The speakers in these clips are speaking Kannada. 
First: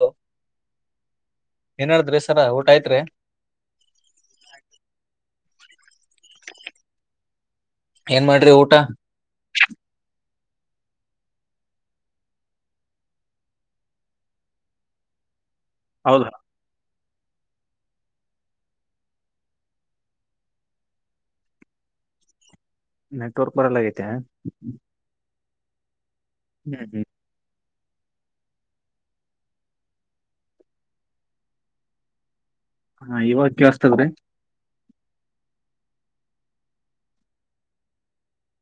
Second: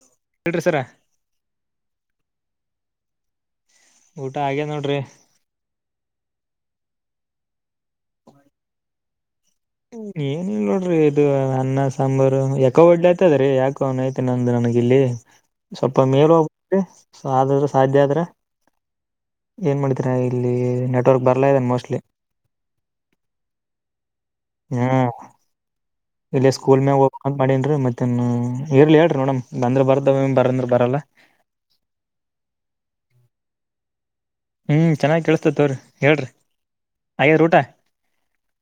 ಹ ಹೇಳ್ರಿ ಸರ ಏನ್ಡಿದ್ರಿ ಸರ ಊಟ ಆಯ್ತ್ರಿರಿ? ಊಟ ಹಾಗೆ ನೋಡ್ರಿ. ಏನ್ ಮಾಡ್ರಿ ಊಟ? ಏನಲ್ ನೋಡ್ರಿ ಇದು ಅನ್ನ ಸಾಂಬಾರು ಯಾಕೋ ಒಡ್ ಆಯ್ತದ್ರೀ ಯಾಕೋ ಅವನ್ ಐತೆ ನ ನಮ ನನಗಿಲ್ಲಿ ಸ್ವಲ್ಪ ಹೌದಾ ಮೇಲ್ ಹೋಗಬಿ ಆದ್ರ ಸಾಧ್ಯ ಆದ್ರ ಏನ್ ಮಾಡಿದರ ಇಲ್ಲಿ ನೆಟ್ವರ್ಕ್ ಬರ್ಲಾ ಇದ ಮೋಸ್ಟ್ಲಿ. ನೆಟ್ವರ್ಕ್ ಬರಲ್ಲಗತೆ ಹಾ ಇಲ್ಲಿ ಸ್ಕೂಲ್ ಮೇ ಮಾಡೇನ್ ಮೆ ಮತ್ತ ಇರ್ಲಿ ಹೇಳ್ರಿ ನೋಡಮ್ ಬಂದ್ರೆ ಬರ್ದವ ಬರಂದ್ರ ಬರಲ್ಲ. ಹಾ ಇವಾಗ ಕೇಳಸ್ತದ್ರೀ ಹ್ಞೂ ಚೆನ್ನಾಗಿ್ ಕೇಳಿಸ್ತತೆ ಅವ್ರಿ ಹೇಳ್ರಿ ಹಾಗೆ ರಊಟ.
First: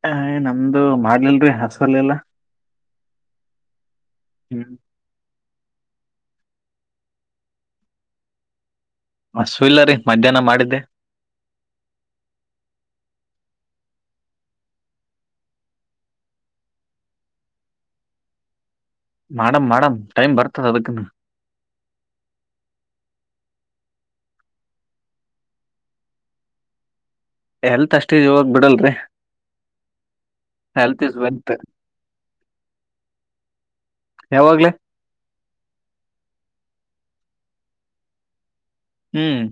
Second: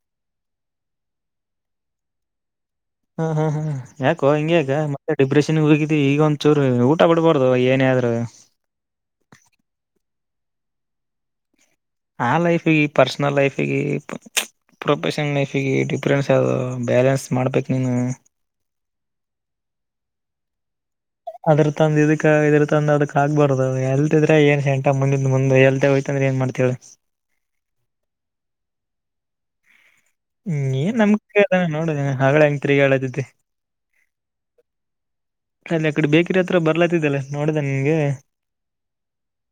ಹ ನಮ್ದು ಮಾಡ್ಲಲ್ರಿ ಹಸವಲ್ ಎಲ್ಲ ಹಾ ಹ್ಮ್ ಹಾ ಯಾಕೋ ಹಿಂಗಗೆಗ ಮತ್ತೆ ಡಿಪ್ರೆಷನ್ ಹಗಿದಿ ಈಗ ಒಂದಚೂರು ಊಟ ಬಿಡ್ಬಾರ್ದ ಏನ ಆದ್ರರು ಹಸು ಇಲ್ಲ ರೀ ಮಧ್ಯಾಹ್ನ ಮಾಡಿದ್ದೆ ಆ ಲೈಫಿಗೆ ಪರ್ಸನಲ್ ಲೈಫಿಗೆ. ಪ್ರೊಫೆಷನಲ್ ಲೈಫಿಗೆ ಡಿಫ್ರೆನ್ಸ್ ಅ ಬ್ಯಾಲೆನ್ಸ್ ಮಾಡ್ಬೇಕು ನೀನು. ಮೇಡಮ್ ಮಾಡೇಡಮ್ ಟೈಮ್ ಬರ್ತದ ಅದಕ್ಕನು‌. ಅದ್ರ ತಂದ ಇದಕ್ ಇದ್ರ ತಂದ ಅದಕ್ ಆಗ್ಬಾರ್ದ ಎಲ್ತಿದ್ರೆ ಏನ್ ಸಂಟ ಮುಂದಿಂದ ಮುಂದೆ ಎಲ್ತ ಹೋಯತ. ಏನ್ ಮಾಡ್ತವ ಎಲ್ತ್ ಅಷ್ಟೇಾಗ ಬಿಡಲ್ರಿ ಹ್ಮ್ ಏನ್ ಹೆಲ್ತ್ ಇಸ್ ವೆಲ್ತ್ ನಮ್ಾನ ನೋಡದ ಹಾಗಳ ಹೆಂಗ ತಿರ್ಗಿ ಹೇಳತತಿ ಯಾವಾಗ್ಲ ಅದ ಅಕಡೆ ಬೇಕಿ್ರ ಹತ್ರ ಬರ್ಲಾತಿದಲ್ಲ ನೋಡಿದೆ ನಿಂಗೆ ಹ್ಮ್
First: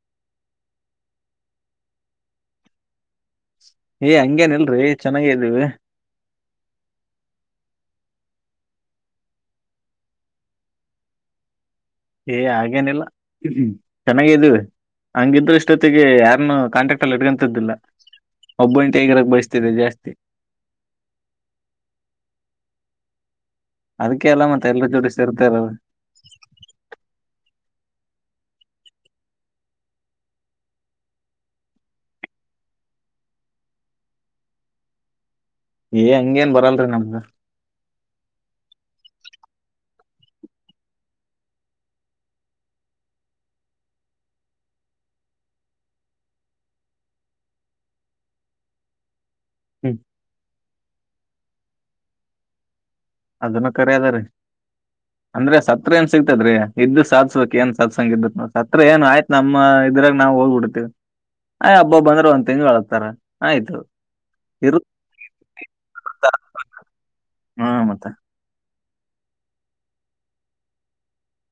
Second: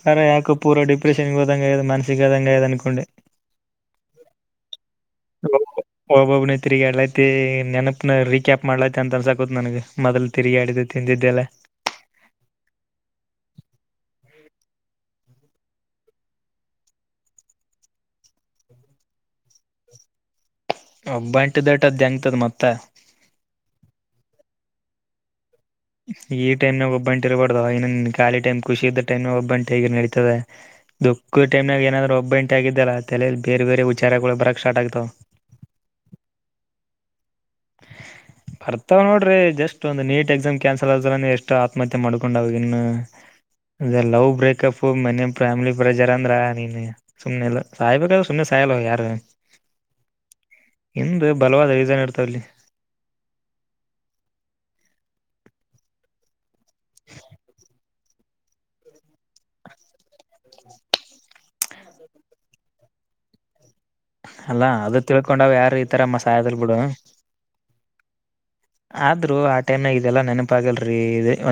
ಪಾರ ಯಾಕ ಪೂರ್ವ ಡಿಪ್ರೆಷನ್ ವಿಧಂಗಯದು ಮಾನಸಿಕ ವಿಧಂಗ ಯದನುಕೊಂಡೆ ಏ ಹಂಗೇನ್ ಇಲ್ರಿ ಚೆನ್ನಾಗ್ದವಿ ತಿರುಗಿ ಆಡ್ಲೈತಿ ನೆನಪನ ರೀಕ್ಯಾಪ್ ಮಾಡ್ಲೈತಿ ಅಂತ ಅನ್ಸಕತ್ ನನಗ ಮೊದ್ಲು ತಿರುಗ ಆಾಡಿದ್ದು ತಿಂದಿದ್ದೆಲ್ಲ ಏ ಹಾಗೇನಿಲ್ಲ ಚೆನ್ನಾಗೆದೆವಿ. ಹಂಗಿದ್ರು ಇಷ್ಟೊತ್ತಿಗೆ ಯಾರನ್ನು ಕಾಂಟಾ್ಯಾಕ್ಟ್ ಅಲ್ಲಿ ಹಡ್ಕಂತದಿಲ್ಲಾ. ಒಬ್ಬೈಗಾರಕ್ ಬಯಸ್ತಿದೆ ಜಾಸ್ತಿ. ಒಬ್ಬ ಎಂಟ ದಟದ ಹೆಂಗ್ತದ ಮತ್ತ. ಅದಕ್ಕೆ ಎಲ್ಲ ಮತ್ತ ಎಲ್ರ ಜೋಡಿ ಸೇರ್ತಾರರು ಈ ಟೈಮ್ನಾಗ ಒಬ್ಬಂಟ ಇರಬಾರ್ದ್ ಇನ್ನನ್ನು ಖಾಲಿ ಟೈಮ್ ಖುಷ ಇದ್ದ ಟೈ್ನ ಒಬ್ಬಂಟ ಈಗ ನಡೀತದೆ. ದುಃಕ್ಕ ಟೈಮನಾಗ ಏನಾದ್ರರು ಒಬ್ಬ ಎಂಟ ಆಗಿದ್ದಲ್ಲ ತಲಲಿ ಬೇರೆ ಬೇರೆ ಉಚಾರಗಳು ಬರಕ್ ಸ್ಟಾರ್ ಆಗ್ತವಾವ. ಏ ಹಂಗೇನ್ ಬರಲ್ರಿ ನಮ್ಗ. [inaudible] ಬರ್ತಾವ್ ನೋಡ್ರಿ ಜಸ್ಟ್ ಒಂದ ನೀಟ್ ಎಕ್ಸಾಮ್ ಕ್ಯಾನ್ಸಲ್ ಆದ್ರ ಎಷ್ಟು ಆತ್ಮಹತ್ಯೆ ಮಾಡ್ಕೊಂಡ ಇನ್ನು ಅ ಲವ್ ಬ್ರೇಕಪ್ ಮನೆ ಫ್ಯಾಮಿಲಿ ಪ್ರಜರ್ ಅಂದ್ರ ನೀನು ಸುಮ್ಮನೆಲ್ಲ ಸಹ್ಬೇಕ ಸುಮ್ನೆ ಸಾಯಲ ಯಾರು ಹ್ಮ್ ಹಂದು ಬಲವಾದ ರೀಸನ್ ಇರ್ತಾವಲ್ಲಿ. ಅದನ್ನ ಕರಿದ ರೀ ಅಂದ್ರೆ ಸತ್ರ ಏನ್ ಸಿಗ್ತದ್ರೀ ಇದ್ದು ಸಾಧಸ್ಕ್ ಏನ್ ಸತ್ಸಂಗ ಇದ ನ ಹತ್ರ ಏ ಆಯ್ತ್ ನಮ್ಮ ಇದ್ರಾಗ ನಾವವು ಹೋಗ್ಬಿಡ್ತಿೀವಿ. ಆಯ್ ಹಬ್ಬ ಬಂದ್ರೆ ಒಂದ್ ತಿಂಗಳ ಒಳಗ್ತಾರ ಆಯ್ತು. ಅಲ್ಲ ಇರು ಅದು ತಿಳ್ಕೊಂಡಾವ್ ಯಾರ ಈತರಮ್ಮ ಸಹಾಯದಲ್ ಬಿಡು. ಹಾ ಮತ್ತ ಆದ್ರೂ ಆ ಟೈಮ್ನಾಗ ಇದೆಲ್ಲಾ ನೆನಪ ಆಗಲ್ರಿೀ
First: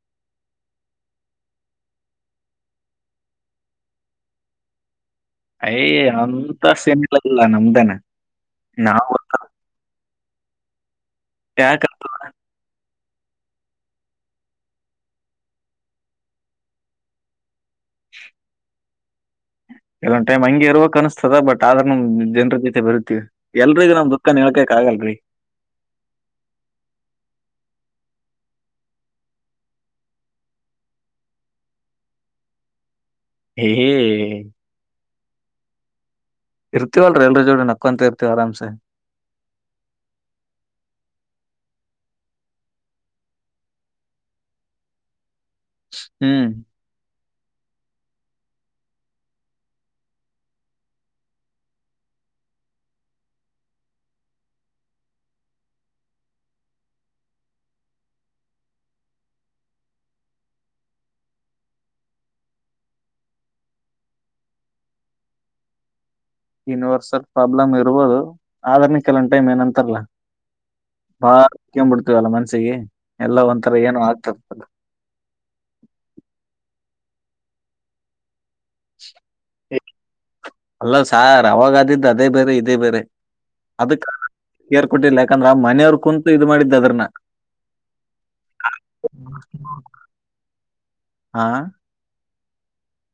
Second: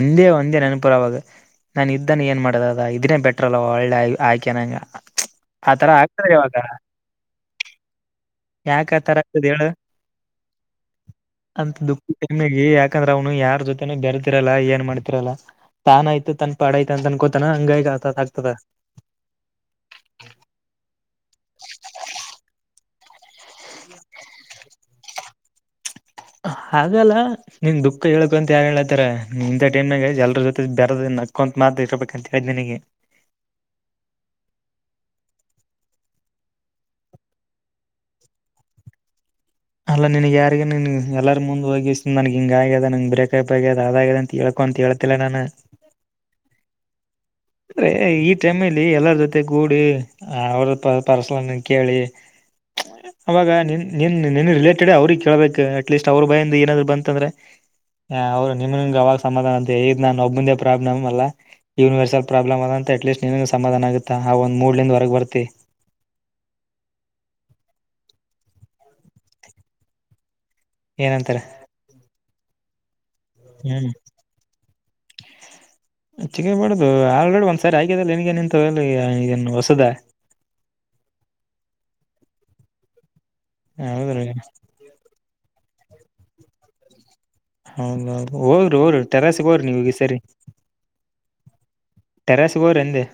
ಒಂದೇ ಒಂದೇ ನೆನಪುರವಾಗ ನಾನ ಇದ್ದ ಏನ್ ಮಾಡದದ ಇದನ್ನೇ ಬೆಟ್ರ ಅಲ್ಲ ಒಳ್ಳೆ ಆಯ್ಕೆ ನಗೆ ಯ ಅಂತ ಸಮಲಲ್ಲ ನಮ್ದೇನೆ. ಯಾಕ ಆ ತರ ಆಗ್ತದ ಹೇಳ. ಯಾಕ ಅಂತ ದುಃಖ ಕೆಮ್ಮಗಿ ಯಾಕಂದ್ರ ಅವ್ನು ಯಾರ ಜೊತೆನು ಬೆರೆತಿರಲ್ಲ ಏನ್ ಮಾಡ್ತಿರಲ್ಲ. ತಾನ ಆಯ್ತ ತನ್ ಪಾಡ ಆಯತ ಅಂತನ್ಕೋತಾನ ಹಂಗ ಈಗ ಆತ್ ಆಗ್ತದ ಹ [inaudible] ಇಲ್ಲೊಂದ್ ಟಮ್ ಹಂಂಗ ಇೋಕ್ ಅನ್ಿಸಸ್ತದ ಬಟ್ ಆದ್ರ ನಮ್ ಜರ ಜೊತೆ ಬರುತ್ತತಿವಿ ಎಲ್ರಿಗ ನಮ್ ದುಃಖನ್ ಹೇಳ್ಕ. ಹಗಲ್ರಿ ಹಾಗಲ್ಲ ನಿನ್ ದುಃಖ ಹೇಳಕು ಅಂತ ಯಾರ ಹೇಳಳ್ತಾರೆ ಇ ಟೈಮ್ನಾಗ ಎಲ್ರ ಜೊತೆ ಬೇರೆ ನಕ್ಕೊಂತ. ಇರ್ಬೇಕಂತ ಹೇಳ್ದೆ ನಿನಗೆ ಹ್ಮ್ [inaudible] ಇರ್ತೀವಲ್ರ ಎಲ್ರ ಜೋಡೆ ನಕ್ಕಂತ ಇರ್ತೀವಿ ಆರಾಮ್ಸೆ. ಅಲ್ಲ ನಿನಗ ಯಾರಿಗನ್ ಎಲ್ಲರ ಮುಂದ ಹೋಗಿ ನನ್ಗೆ ಹಿಂಗ ಆಗ್ಯದ ನಂಗೆ ಬ್ರೇಕಪ್ ಆ್ಯಪ ಅದ ಆ ಅಂತ ಹೇಳ ಕೊ ಅಂತ ಇಳತ್ತ ನಾನ ಹ್ಮ್ ಅ ಈ ಟೈಮಲಿ ಎಲ್ಲರ ಜೊತೆ ಕೂಡಿ ಅವ್ರ ಪ ಪರ್ಸಲನ್ನ ಕೇಳಿ ಅವಾಗ ನಿನ್ ನಿನ್ ನಿನ್ನ ರಿಲೇಟೆಡ್ ಅವ್ರಿಗೆ ಕೇಳ್ಬೇಕು ಅಟ್ಲೀಸ್ಟ್ ಅವ್ರ ಬಯಂದ ಏನಾದ್ರು ಬಂತಂದ್ರೆ ಹ ಅವ್ರು ನಿಮ್ ನಿನ್ಗೆ ಅವಾಗ ಸಮಾಧಾನ ಅಂತ ಈ ನಾನ್ ಒಬ್ಬಂದೇ ಪ್ರಾಬ್ಲಮ್ ಅಲ್ಲ ಇವ್ ವರ್ಲ್ ಪ್ರಾಬ್ಲಮ್ ಆದಂತತೆ ಅಟ್ಲೀಸ್ಟ್ ನೀವನು ಸಮಾಧಾನ ಆಗುತ್ತಾ ಆ ಒಂದು ಮೂಡ್ಲಿಂದ ಹೊರಗೆ ಬರ್ತಿ. ಯೂನಿವರ್ಸಲ್ ಪ್ರಾಬ್ಲಮ್ ಇರುವುದು ಆದಾರ್ನ ಕೆಲವನ್ ಟೈಮ್ ಏನಂತಾರಲ್ಲ. ಏನಂತಾರೆ ಬಾಳಕ್ಬಿಡ್ತೀವಲ್ಲ ಮನ್ಸಿಗೆ ಎಲ್ಲಾ ಒಂಥರ ಹ್ಮ್ ಏನು ಆಗ್ತರ್ಲ್ಲ. ಹೆಚ್ಚಗಬಡ್ದುದು ಆಲ್ರೆಡಿ ಒಂದ್ ಸಾರಿ ಆಗಿದೆಲ್ಲ ನಿನ್ಗೆ ನಿಂತ ಅಲ್ಲ ಸಾರ್ ಅವಾಗಾದಿದ್ದದು ಇದೇ ಬೇರೆ ಇದೇ ಬೇರೆ ಅದಕ್ಕೆ ಹೌದ್ರಿ ಕೇರ್ಕೊಟ್ಟಿಲ್ಲ ಯಾಕಂದ್ರೆ ಆ ಮನೆಯವ್ರ ಕುಂತು ಇದು ಮಾಡಿದ್ದ ಅದ್ರನ್ನ ಹೌದೌ ಹೋಗದ್ರಿ ಹೋರ ತರಾಸಿಗ್ ಹೋರಿ ನೀವಗೆ ಸರಿ ಹಾ ಟೆರಸ್ ಗೋರ್ ಎಂದೇ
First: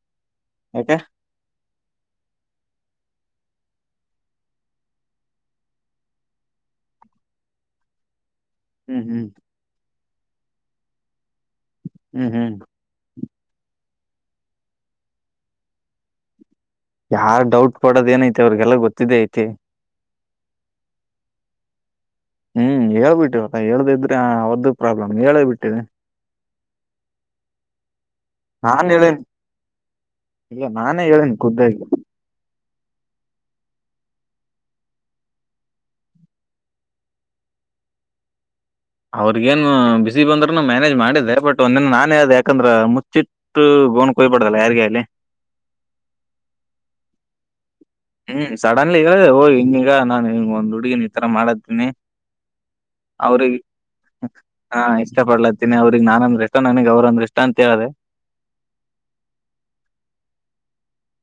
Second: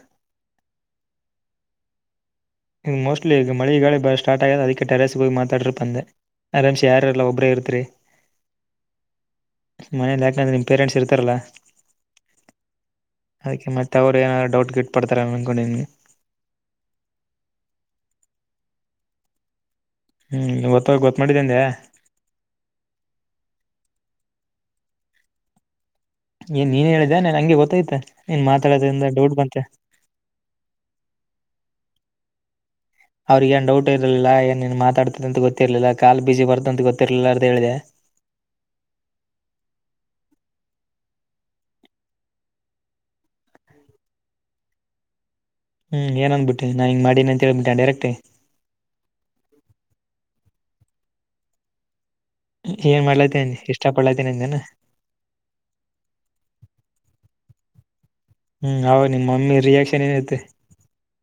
ಯಾಕ ಇಗ ಮೋಸ್ಟ್ಲಿ ಈಗ ಮಳಿಗಾಲಿ ಬ ಸ್ಟಾರ್ಟ್ ಆಗ್ಯ ಅದಕ್ಕೆ ಟೆರಸ್ ಹಿ ಮಾತಾರೆ ಅಂದೆ ಆರಮ್ಸ್ ಯಾರಲ್ಲ ಒಬ್ಬರೇ ಇರ್ತ್ರರಿ ಹ್ಮ್ ಹ್ಮ್ ಮನೆಯಲ್ಲಿ ಯಾಕೆಂದ್ರ ನಿಮ್ಮ ಪೇರೆಂಟ್ಸ್ ಇರ್ತಾರಲ್ಲ ಹ್ಮ್ ಹ್ಮ್ ಅದಕ್ಕೆ ಮತ್ತೆ ಅವರು ಏನಾದ್ ಡೌಟ್ ಗಿಟ್ ಪಡ್ತಾರೆ ಅನ್ಕೊಂಡಿನಗೆ. ಯಾರ ಡೌಟ್ ಕೊಡದ ಏನಐತಿ ಅವ್ರಗೆಲ್ಲ ಗೊತ್ತಿದ್ದ ಐತಿ. ಹ್ಮ್ ಗೊತ್ತಾಗ ಗೊತ್ತ ಮಾಡಿದ್ದೇೆ. ಹ್ಮ್ ಹೇಳ್ಬಿಟ್ಟವಲ್ಲ ಹೇಳ್ದ ಇದ್ರೆ ಅವ್ದ ಪ್ರಾಬ್ಲಮ್ ಹೇಳೇ ಬಿಟ್ಟೇವಿ. ಏನ್ ನೀನ್ ಹೇಳಿದ್ದನ್ ಹಂಗೆ ಗೊತ್ತಾಯ್ತ. ನೀನ್ ನಾನ್ ಮಾತಾಡೋದಿಂದ ಹೇಳೇನಿ ಡೌಟ್ ಬಂತೆ ಇಲ್ಲ ನಾನೇ ಹೇಳೇನಿ ಖುದ್ದಾಗಿ ಅವ್ರಿಗೆ ನ್ ಡೌಟ್ ಊ ಇರ್ಲಿಲ್ಲ ಏನ್ ನೀನ್ ಮಾತಾಡ್ತ ಅಂತ ಗೊಿರ್ಲಿಲ್ಲ ಕಾಲ್ ಬಿಸಿಿ ಬರ್ತಂತ ಗೊತ್ತಿರ್ಲಿಲ್ಲ ಅಂತ ಹೇಳಿದೆ ಅವ್ರಗೇನು ಬಿಸಿ ಬಂದ್ರನು ಮ್ಯಾನೇಜ್ ಮಾಡಿದ್ದೆ ಬಟ್ ಒಂದೆಿನ ನಾನೇ ಅ ಯಾಕಂದ್ರ ಮುಚ್ಚಿಟ್ಟು ಬೋನ್ ಕೊಯ್ಬಡಲ್ಲ ಯಾರಗ ಅಲ್ಲಿ ಹ್ಮ್ ಏನ್ಬ ಬಿಟ್ಟೆ ನಾನ್ಂಗಿ ಅಂತೇಳಟ್ಟ ಡರೆಕ್ಟ್. ಹ್ಮ್ ಸಡನ್ಲಿ ಇ ಹಓ ಹಿಂಗೀಗ ನಾನನ್ ಹಂಗ ಒಂದು್ುಡುಗಿನ್ ಈತರ ಮಾಡ್ದೀನಿ ಏನ್ ಮಾಡ್ಲತ್ತೇನಿ ಅವ್ರಗ್ ಇಷ್ಟ ಪಡ್ಲತ್ತೇನಿ ಅಂದೇನ ಹಾ ಇಷ್ಟ ಪಡ್ಲತೀನಿ ಅವ್ರಿಗೆ ನಾನಂದ್ರೆ ಇಷ್ಟ ನನಗ್ ಅವ್ರಂದ್ರ ಇಷ್ಟ ಅಂತಿ [unintelligible] ಹ್ಮ್ ಹೌ ನಿಮ್ಮ ಮಮ್ಮಿ ರಿಯಾಕ್ಷನ್ ಏನೈತೆ?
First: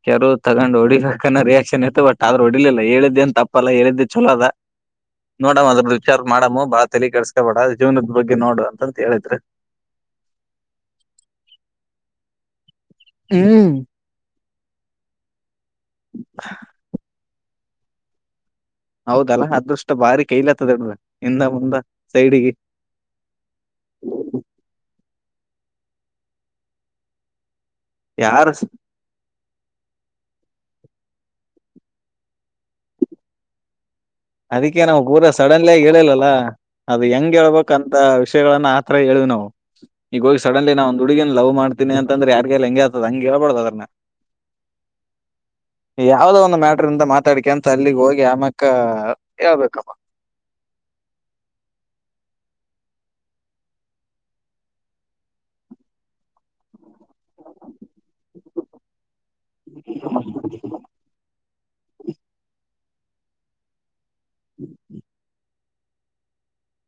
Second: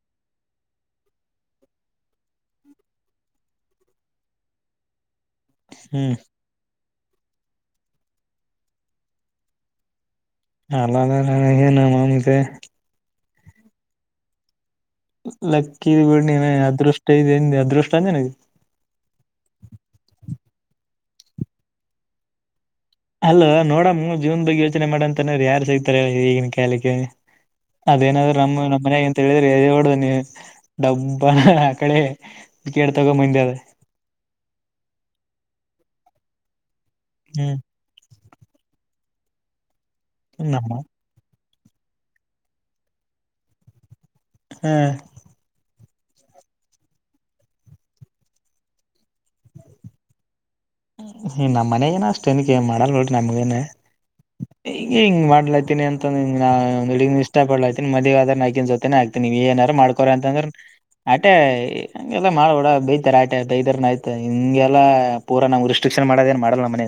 ಕೆರು ತಗೊಂಡ್ ಹೊಡಿಬೇಕನ್ನ ರಿಯಾಕ್ಷನ್ ಇತ್ತು ಬಟ್ ಆದ್ರೂ ಹೊಡಿಲಿಲ್ಲ ಹೇಳಿದ್ದೆ ಅನ್ ತಪ್ಪಲ್ಲ ಹೇಳಿದ್ದೆ ಚೊಲೋದ ನೋಡಮ್ಮ ಅದ್ರ ಹ್ಮ್ ವಿಚಾರ ಮಾಡಮ್ಮ ಬಾಳ ಲಿ ಕಿಸಸ್ಕೋಬೇಡ ಜೀವನದ ಬಗ್ಗೆ ನೋಡು ಅಂತಂತ ಹೇಳಿದ್ರೆ ಅ ನ ಮಾಮತೆ ಹ್ಮ್ ಲಕ್ಕಿ ಬಿಡ್ ಅದೃಷ್ಟ ಇ ನ್ ಅದೃಷ್ಟ ಅಂದನಗೆ ಹೌದಲ್ಲಾ ಅದೃಷ್ಟ ಬಾರಿ ಕೈಲ ಹತ್ತದೆಡ್ರ ಇಂದ ದ ಮುಂದ ಸೈಡಿಗೆ ಅಲ್ಲ ನೋಡಮ್ಮ ಜೀವನ್ ಬಗ್ಗೆ ಯೋಚನೆ ಮಾಡಂತಾನ ಯಾರು ಸಿಗ್ತಾರೆ ಈಗಿನ ಕಾಯಲಿಕ್ಕೆ ಅದೇನಾದ್ರೂ ಯಾರು ನಮ್ಮ ನಮ್ಮ್ನ್ಯಾಗ ಎಂತ ಹೇಳಿದ್ರೆ ಹೊಡ್ದ ನೀ ಡಬ್ಬ ಆ ಕಡೆ ಕೇಡ್ ತಗೋ ಮಂದಿ ಅದ. ಅದಕ್ಕೆ ನಾ್ ಊರ ಸಡನ್ಲಿ ಆಗ ಹೇಳಿಲ್ಲಲ್ಲಾ ಅದು ಹೆಂಗಗೆ ಹ್ಮ್ ಹೇಳ್ಬೇಕಂತ ವಿಷಯಗಳನ್ನ ಆತ ಹೇಳುದು ನಾವು ಈಗ ಹೋಗಿ ನಮ್ಮ ಸಡನ್ಲಿ ನಾ ಒ್ ಹಡುಗನ್ ಲವ್ ಮಾಡಿ ಹತನಿ ಅಂದ್ರ ಎಡ್ಗಗೆ ಎ ಹೆಂಗೆ ಆತದ ಹೇಳ್ಬಾರ್ದ ಅದನ್ನ. ಹ್ಮ್ ಯಾವ್ದೋ ಒಂದು ಮ್ಯಾಟ್ರ ಇಂದ ಮಾತಾಡಿಕೆ ಅಂತ ಅಲ್ಲಿಗ್ ಹೋಗಿ ಆಮಕ್ಕ ಯಾವಬೇಕಪ್ಪ ನೀ ನಮ್ಮ್ ಮನೆಗೇನ ಅಷ್ಟ ನ್ಕ್ಕೆ ಮಾಡಲ್ ಬಿೋಡಿ ನಮಗೇನ ಹ ಹಿಂಗ ಮಾಡ್ಲಾತನಿ ಅಂತ ಒ ಹಿಗ್ ಇಷ್ಟ ಪಡ್ಲಾತೀನಿ ಮದ್ೆ ಆದ್ರ ಆಕಿನ್ೊತೆನೆ ಆಗ್ತ ನೀವ್ ಏನಾರ ಮಾಡ್ಕೋರ ಅಂತಂದ್ರ ಆಟೆ ಹಗೆಲ್ಲ ಮಾಡ ಡ ಬೈತಾರ ಆಟೆ ಬೈರ್್ತ ಮ ಹಿಂಗೆಲ್ಲ ಪೂರಾ ನಾ್ವು ರಿಸ್ಟ್ರಿಕ್ಷನ್ ಮಾಡದ ಏನ್ ಮಾಡಲ್ಲ ಮನೆ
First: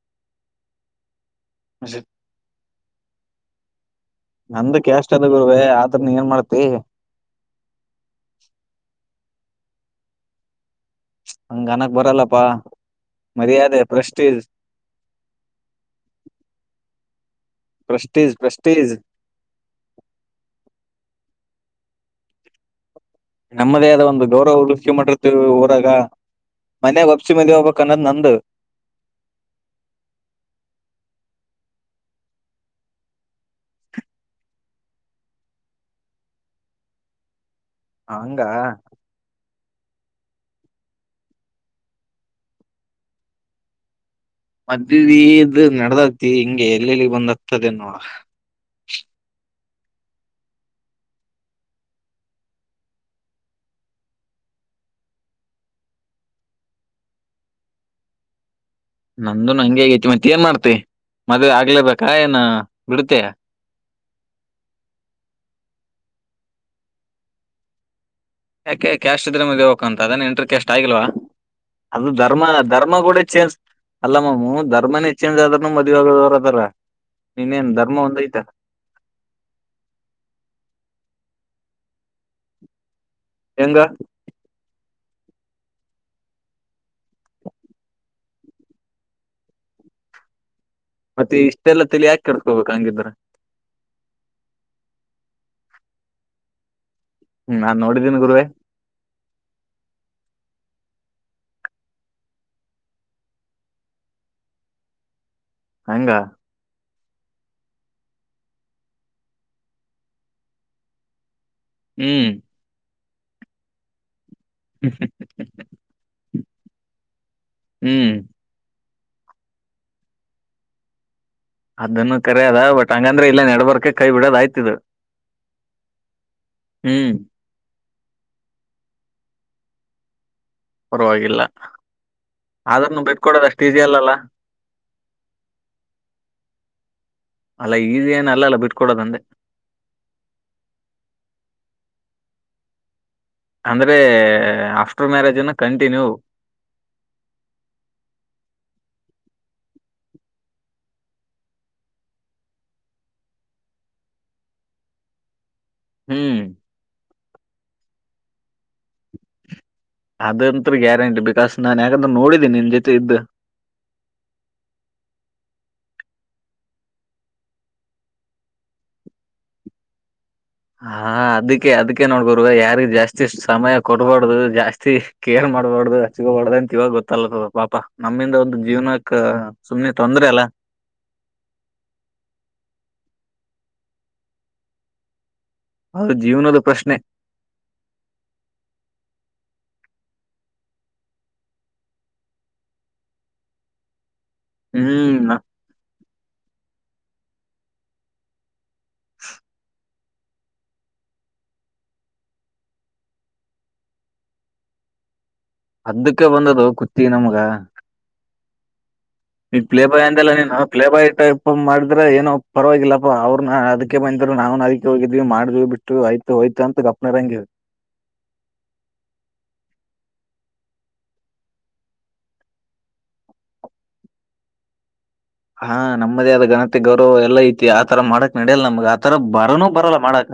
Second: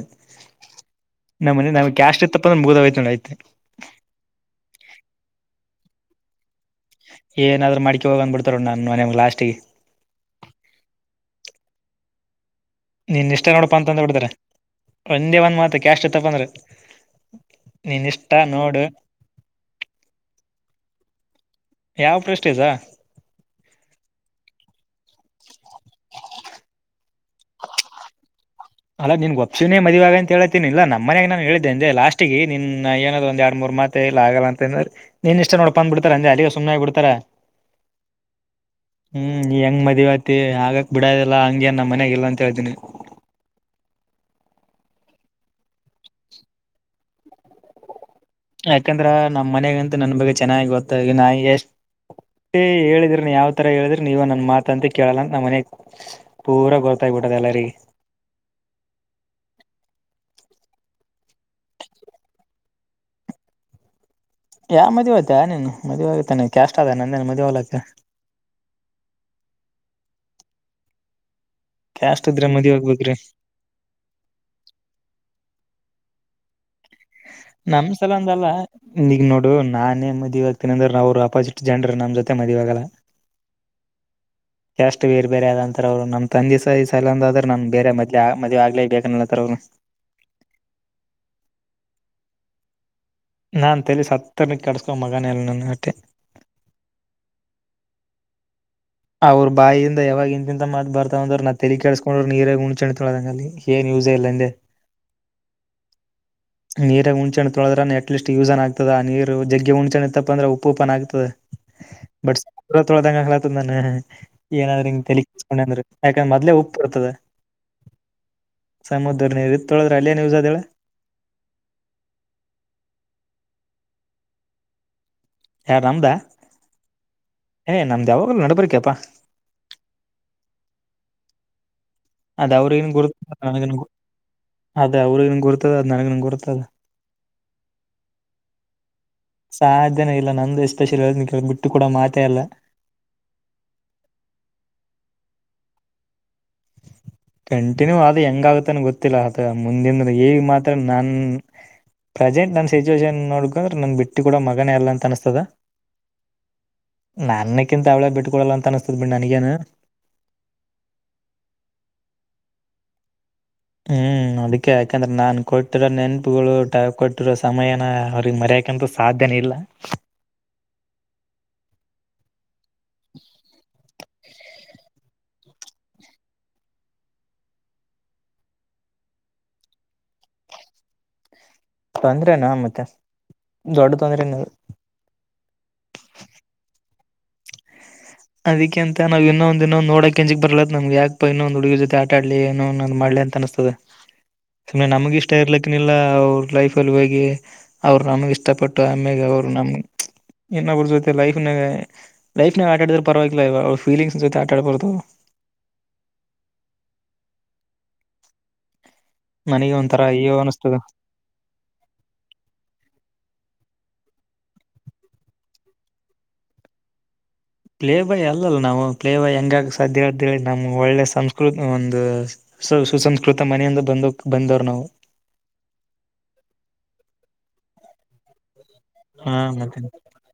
ನಮ್ಮನೆ ನಮ್ಗೆ ಕ್ಯಾಶಟ್ ಇತ್ತಪ್ಪ ನಮಗೆ ಗದಯ ಆಯತೆ ನಂದಕ್ಕೆ ಅಷ್ಟ ಅದ ಗುರ್ರುವೇ ಆದ್ರ ನೀ ಏನ್ ಮಾಡ್ತಿ ಏನಾದ್ರು ಮ್ಕಿ ಹೋಗಂದ್ ಬಿಡ್ತಾರ ನನ್ ಮನಮ ಲಾಸ್ಟ್ಗ ಹಂಗ ಅನಕ್ ಬರಲ್ಲಪ್ಪಾ ನಿನ್ ಇಷ್ಟ ನೋಡಪ ಮರ್ಯಾದೆ ಅಂತ ಅಂದ್ ಪ್ರಸ್ಜ ಬಿಡ್ತಾರ ಒಂದೇ ಒಂದ್ ಮಾತಕ್ಕೆ್ಯಾಷ್ಟ ತಪ್ಪ ಅಂದ್ರೆ ಪ್ರಸ್ಟೀಜ್ ಪ್ರಸ್ಟೀಜ್ ಯಾವ ಪ್ರಶ್ನೆ ಇದದಾ ನಮ್ಮದೇ ಆದದ ಒಂದು ಗೌರವ ಉಳಕ ಮಾಡಿರ್ತವಿ ಊರಾಗ ಮನೆ ಒ ಹಿಮಿ ಹೋಗಬಬೇಕ ಕನ್ನ ನಂದು ಅಲ್ಲ ನೀನ್ ಗಪ್ಸಿನನೆ ಮದುವಾಗ ಅಂತ ಹೇಳಳ್ತಿನಿ ಇಲ್ಲ ನಮ್ಮ ಮನ್ಯಾಗ ನಾು ಹೇಳಿದ್ದೆ ಅಂದೆ ಲಾಸ್ಟಗ ನಿನ್ ಏನಾದ್ ಒಂದ ಎರಡ್ ಮೂರು ಮಾತೆ ಇಲ್ಲ ಆಗಲ್ಲ ಅಂತಂದ್ರ ನೀನ್ ಇಷ್ಟ ನೋಡ್ಕಂದ್ ಬಿಡ್ತಾರ ಅಂದೆ ಅಲ್ಲಿಗ ಸು್ನೆ ಆಗ್ಬ ಬಿಡ್ತಾರ ಹಂಗ ನೀ ಹೆಂಗ್ ಮದ್ವತಿ ಆಗಕ್ ಬಿಡದಲ್ಲಾ ಹಂಗಗೆ ನ ಮಯಾಗ ಇಲ್ಲಾ ಅಂತ ಹತೀನಿ ಮದದದು ನಡದಾಗ್ತಿ ಹಿಂಗೆ ಎಲ್ಲೆಲ್ಲಿ ಬಂದ್ ಆಗ್ತದೆ ನೋಡ ಯಾಕಂದ್ರ ನಮ್ಮ್ ಮನೆಗಂತೂ ನನ್ ಬಗ್ಗೆ ಚೆನ್ನಾಗಿ ಗೊತ್ತ ಈ ನಾ ಎಷ್ಟ್ [unintelligible] ಹೇಳಿದ್ರ ಯಾವ್ ತರ ಹೇಳಿದ್ರಿ ನೀವ ನನ್ ಮಾತ ಅಂತ ಕೇಳಲ್ಲ ನಮ್ಮ ಮನೆ ಪೂರ ಗೊತ್ತಾಗ್ಬಿಟ್ಟದಲ್ಲ ಸರಿ [unintelligible] ನಂದು ಹಂಗೆಗತಿ ಮತ್ತ ಏನ್ ಮಾಡ್ತಿ ಮದ್ೆ ಆಗ್ಲೇಬೇಕಾ ಏನ ಬಿಡತ [unintelligible] ಯಾ ಮದ್ ಹಯತ ನೀನ್ ಮದುವೆ ಆೋಗತ ಕಷ್ಟ ಅದ ನಂದೇ ಮದುವೆ ಹೋಗಲತ್ತ ಯಾಕೆ ಕ್ಯಾಶ್ ಇದ್ರೆ ಮವಕ ಅಂತ ಅದೇ ಎಂಟ್ರಿ ಎಷ್ಟ ಆಗಿಲ್ವಾ ಅದು ಕ್ಯಾಸ್ಟ್ ಧರ್ಮ ಇದ್ರೆ ಮದುವೆ ಧರ್ಮ ಆಗ್ಬೇಕ್ರಿ ಕೂಡ ಚೇಂಜ್ ಅಲ್ಲ ಮಾಮು ಧರ್ಮನೇ ಜ್ ಆದ್ರರು ಮುವ ಆಗದ್ರುದಲ್ಲ ನಮ್ ಸಲ ಅಂದಲ್ಲ ನಿಗ್ ನೋಡು ನಾನೇ ಮದುವ ಆಗ್ತೇನಿ ಅಂದ್ರ ಅವರು ಅಪಾಸಿಟ್ ಜನರು ನಮ್ ಜೊತೆ ಮದುವಾಗಲ್ಲ ಹೆಂಗ ಎಷ್ಟು ಬೇರೆ ಬೇರೆ ಅದಂತಾರ ಅವ್ರು ನಮ್ಮ ತಂದಿ ಸಹ ಸಲಂದ ಆದ್ರೆ ನಾನ ಬೇರೆ ಮದ್ ಮದ್ೆ ಆಗ್ಲೇ ಬೇಕನ್ಲತ್ತಾರ ಅವ್ರು ಮತ್ತೆ ಇಷ್ಟೆಲ್ಲ ತಿಲಿ ಯಾಕೆ ಕಡ್ಕೊಬೇಕ ಹಂಗಿದ್ರ ನಾನ್ ತಲ್ ಹತ್ತನ ಕಡಸ್ಕೊ ಮಗನ ಎಲ್ಲ ನನ್ನ ಹಟ್ಟೆ ಹ್ಮ್ ನಾನ್ ನೋಡಿದ್ದೀನಿ ಗುರುವೇ ಅವ್ರ ಬಾಯಿಯಿಂದ ಯಾವಾಗ ಇಂತಿಂತ ಮಾಡ್ ಬರ್ತಾವ ಅಂದ್ರ ನಾ ತಲಿ ಕೇಳಿಸಸ್ಕೊಂಡ್ರು ನೀರೇ ಹುಣ್ಚ್ೆಣ್ತಳದಂಗ ಅಲ್ಲಿ ಏ ಮೂಲದ್ದೆಂದು ಈ ಬಾರಿ ಹಂಗ ನೀರ ಹುಣಚೆ ತೊಳದ್ರೆ ಅಟ್ ಲೀಸ್ಟ್ ಯೂಸ್ನ್ ಆಗ್ತದೆ ಆ ನೀರು ಜಗ್ಗೆ ಹುಣಚೆಪ್ಪ ಅಂದ್ರೆ ಉಪ್ಪು ಉಪನ್ ಆಗ್ತದೆ ಹ್ಮ್ ತೊಳದಂಗ ಕಲಾತಂದಾನೆ ಏನಾದ್ರೆ ಹಿಂಗ ತೆಲಕ್ಸ್ಕೊಂಡ ಅಂದ್ರ ಯಾಕಂದ್ರೆ ಮೊದ್ಲೇ ಉಪ್ಪು ಬರ್ತದೆ ಹ್ಮ್ ಸಾಮದರ್ ನೀ ಇ ತೊಳಿದ್ರ ಅಲ್ಲಿಯ ವುಸ್ ಅದಳ ಅದನ್ನು ಕರದ ಬಟ್ ಹಂಗಂದ್ರೆ ಇಲ್ಲ ನೆಡ ಬರ್ಕೆ ಕೈ ಬಿಡೋದ ಆಯ್ತಿದ್ ಯ ನಾಮದಾ ಏ ನಾಮದ ಯಾವಾಗಾಗಲ್ಲ ನವರಿಿಕೆಪ್ಪ ಪರವಾಗಿಲ್ಲ ಅದ ಅವರುಗನು ಆದ್ರೂ ಬಿಟ್ಕೊಡೋದು ಅಷ್ಟು ಈಸಿ ಗುರುನ ಅಲ್ಲಲ್ಲ ಅದೇ ಅವ್ರಿಗೆಂ ಗುರುತದ ನನಗ್ ನಂ ಗುರುತದ ಅಲ್ಲ ಈ ಸಾಧ್ಯನೇ ಇಲ್ಲ ನಂದು ಎಷ್ಟು ಶಿರ್ ಕ ಬಿಟ್ಟ ಕೂಡ ಮಾತ ಅಲ್ಲ ಅಂದ್ರೆ ಆಫ್ಟರ್ ಮ್ಯಾರೇಜ್ನ್ನು ಕಂಟಿನ್ಯೂ ಕಂಟಿನ್ಯೂ ಆದ ಹೆಂಗಾಗತ್ತನ್ ಗೊತ್ತಿಲ್ಲ. ಅ ಮುಂದಿನ ಈಗ್ ಮಾತ್ರ ನಾನ್ ಪ್ರೆಸೆಂಟ್ ನನ್ ಸಿಚುುವೇಶನ್ ನೋಡ್ಕ್ರೆ ನನ್ ಬಿಟ್ಟು ಕೂಡ ಮಗನೇ ಅಲ್ಲ ಅಂತ ಅನಸ್ತದ ಹ್ಮ್ ನನ್ನಕ್ಕಿಂತ ಅವಳೇ ಬಿಟ್ಕೊಡಲ್ಲ ಅಂತ ಅನ್ತ ಅದಂತ ಗ್ಯಾರಂಟಿ ಬಿಕಾಸ್ ನಾನ್ ಯಾಕಂದ್ರೆ ನೋಡಿದ್ದೀನಿ ನಿನ್ ಜೊತೆ ಇದ್ದ. ಹ್ಮ್ ಅದಕ್ಕೆ ಯಾಕಂದ್ರೆ ನಾನ್ ಕೊಟ್ಟಿರೋ ನೆನಪುಗಳು ಕೊಟ್ಟಿರೋ ಸಮಯನ ಅವ್ರಿಗೆ ಮರ್ಯ. ಮರ್ಯಕಂತು ಸಾಧ್ಯನ ಇಲ್ಲ. ಹಾ ಅದಕ್ಕೆ ಅದಕ್ಕೆ ನೋಡ್ಗುವ ಯಾರಿಿಗೆ ಜಾಸ್ತಿ ಸಮಯ ಕೊಡ್ಬಾರ್ದು ಜಾಸ್ತಿ ಕೇರ್ ಮಾಡಬಾರಡ್ದ ಅಚ್ಚಿಗ ಹೊಡ್ದ ಅಂತ ಇವಾಗ ಗೊತ್ತಲ್ ಪಾಪಾ ನಮ್ಮಿಂದ ಒಂದು ಜೀವನಕ್ ಸುಮ್ನೆ ತೊಂದ್ರ ಅಲ್ಲ. [unintelligible] ತೊಂದ್ರೆನಾ ಮತ್ತೆ ದೊಡ್ಡ ತೊಂದ್ರ ನೀವು, ಅವರು ಜೀವನದ ಪ್ರಶ್ನೆ. ಅದಕ್ಕೆ ಅಂತ ನಾವವು ಇನ್ನೊಂದ್ ಇೊ ನೋಡಕ ಕೆಂಿಕ್ ಬರ್ಲತ್ ನಮ್ ಯಾಕ್ಪ್ಪ ಇನ್ನೊ್ ಹುಡುಗ ಜೊತೆ ಆಡ್ಲಿ ಏನ ಮಾಡ್ಲಿ. ಅಂತ ಅನ್ತದೆ ಸುಮ್ಮನೆ ನಮಗ ಹ್ಮ್ ಇಷ್ಟ ಇರ್ಲಿಕ್ಕ ಇಿಲ್ಲ ಅವ್ರ ಲೈಫ್ ಲುವಿ ಅವ್ರು ನಮಗೆ ಇಷ್ಟಪಟ್ಟು ಆಮ್ಯೆಗೆ ಅವರು ನಮ ನ ಬುರ್ಸೊತೆ ಲೈಫ್ನಾಗ ಲೈಫ್ ನಾಗ ಆಟಾಡಿದ್ರ ಪರವಾಗಿಲ್ಲ ಇವ ಅವ್ ಫೀಲಿಂಗ್ಸ್ ಜೊತೆ ಆಟಾಡಡ್ ಅದ್ದಕ್ಕೆ ಬಂದದು ಕುತ್ತೀ ನಮಗ ಈ ನನಗೆ ಪ್ಲೇ ಬಾಯ ಒಂಥರ ಅಂದಲ್ಲ ಅಯ್ಯೋ ನೀ ಅನಿಸ್ತದ ಪ್ಲೇ ಬಾಯ ಟೈಪ್ ಮಾಡಿದ್ರ ಏನೋ ಪರವಾಗಿಲ್ಲಪ್ಪಾ ಅವ್ರನ್ನ ಅದಕ್ಕೆ ಬಂದ ಅ್ರ ನವು ನ ಅದಕ್ಕೆ ಹೋಗಿದ್ವಿ ಮಾಡ್ವಿ ಬಿಟ್ಟುಯತ ಹಯತ ಅಂತ ಗಪ್ನ ಹಂಗಿವವಿ. ಪ್ಲೇಬಾಯಿ ಅಲ್ಲಲ್ಲ ನಾವು ಪ್ಲೇ ಬಾಯಿ ಹೆಂಗಾಗ ಸದ್ಯ ಅ್ದಿ ನಮ್ಗೆ ಒಳ್ಳೆ ಸಂಸ್ಕೃತಿ ಒಂದು ಸ ಸುಸಂಸ್ಕೃತ ಮನೆಯಿಂದ ಬಂದ ಬಂದವ್ರು ನಾವು. ಹಾ ನಮ್ಮದೇ ಆದ ಣತೆ ಗೌರವ ಎಲ್ಲ ಐತಿ ಆತರ ಮಾಡಕ್ ನಡಿಯಲ್ಲ ನಮ ಆತರ ಹಾ ಬರೋನೂ ಮತ್ತೆ ಬರಲ್ಲ ಮಾಡಕ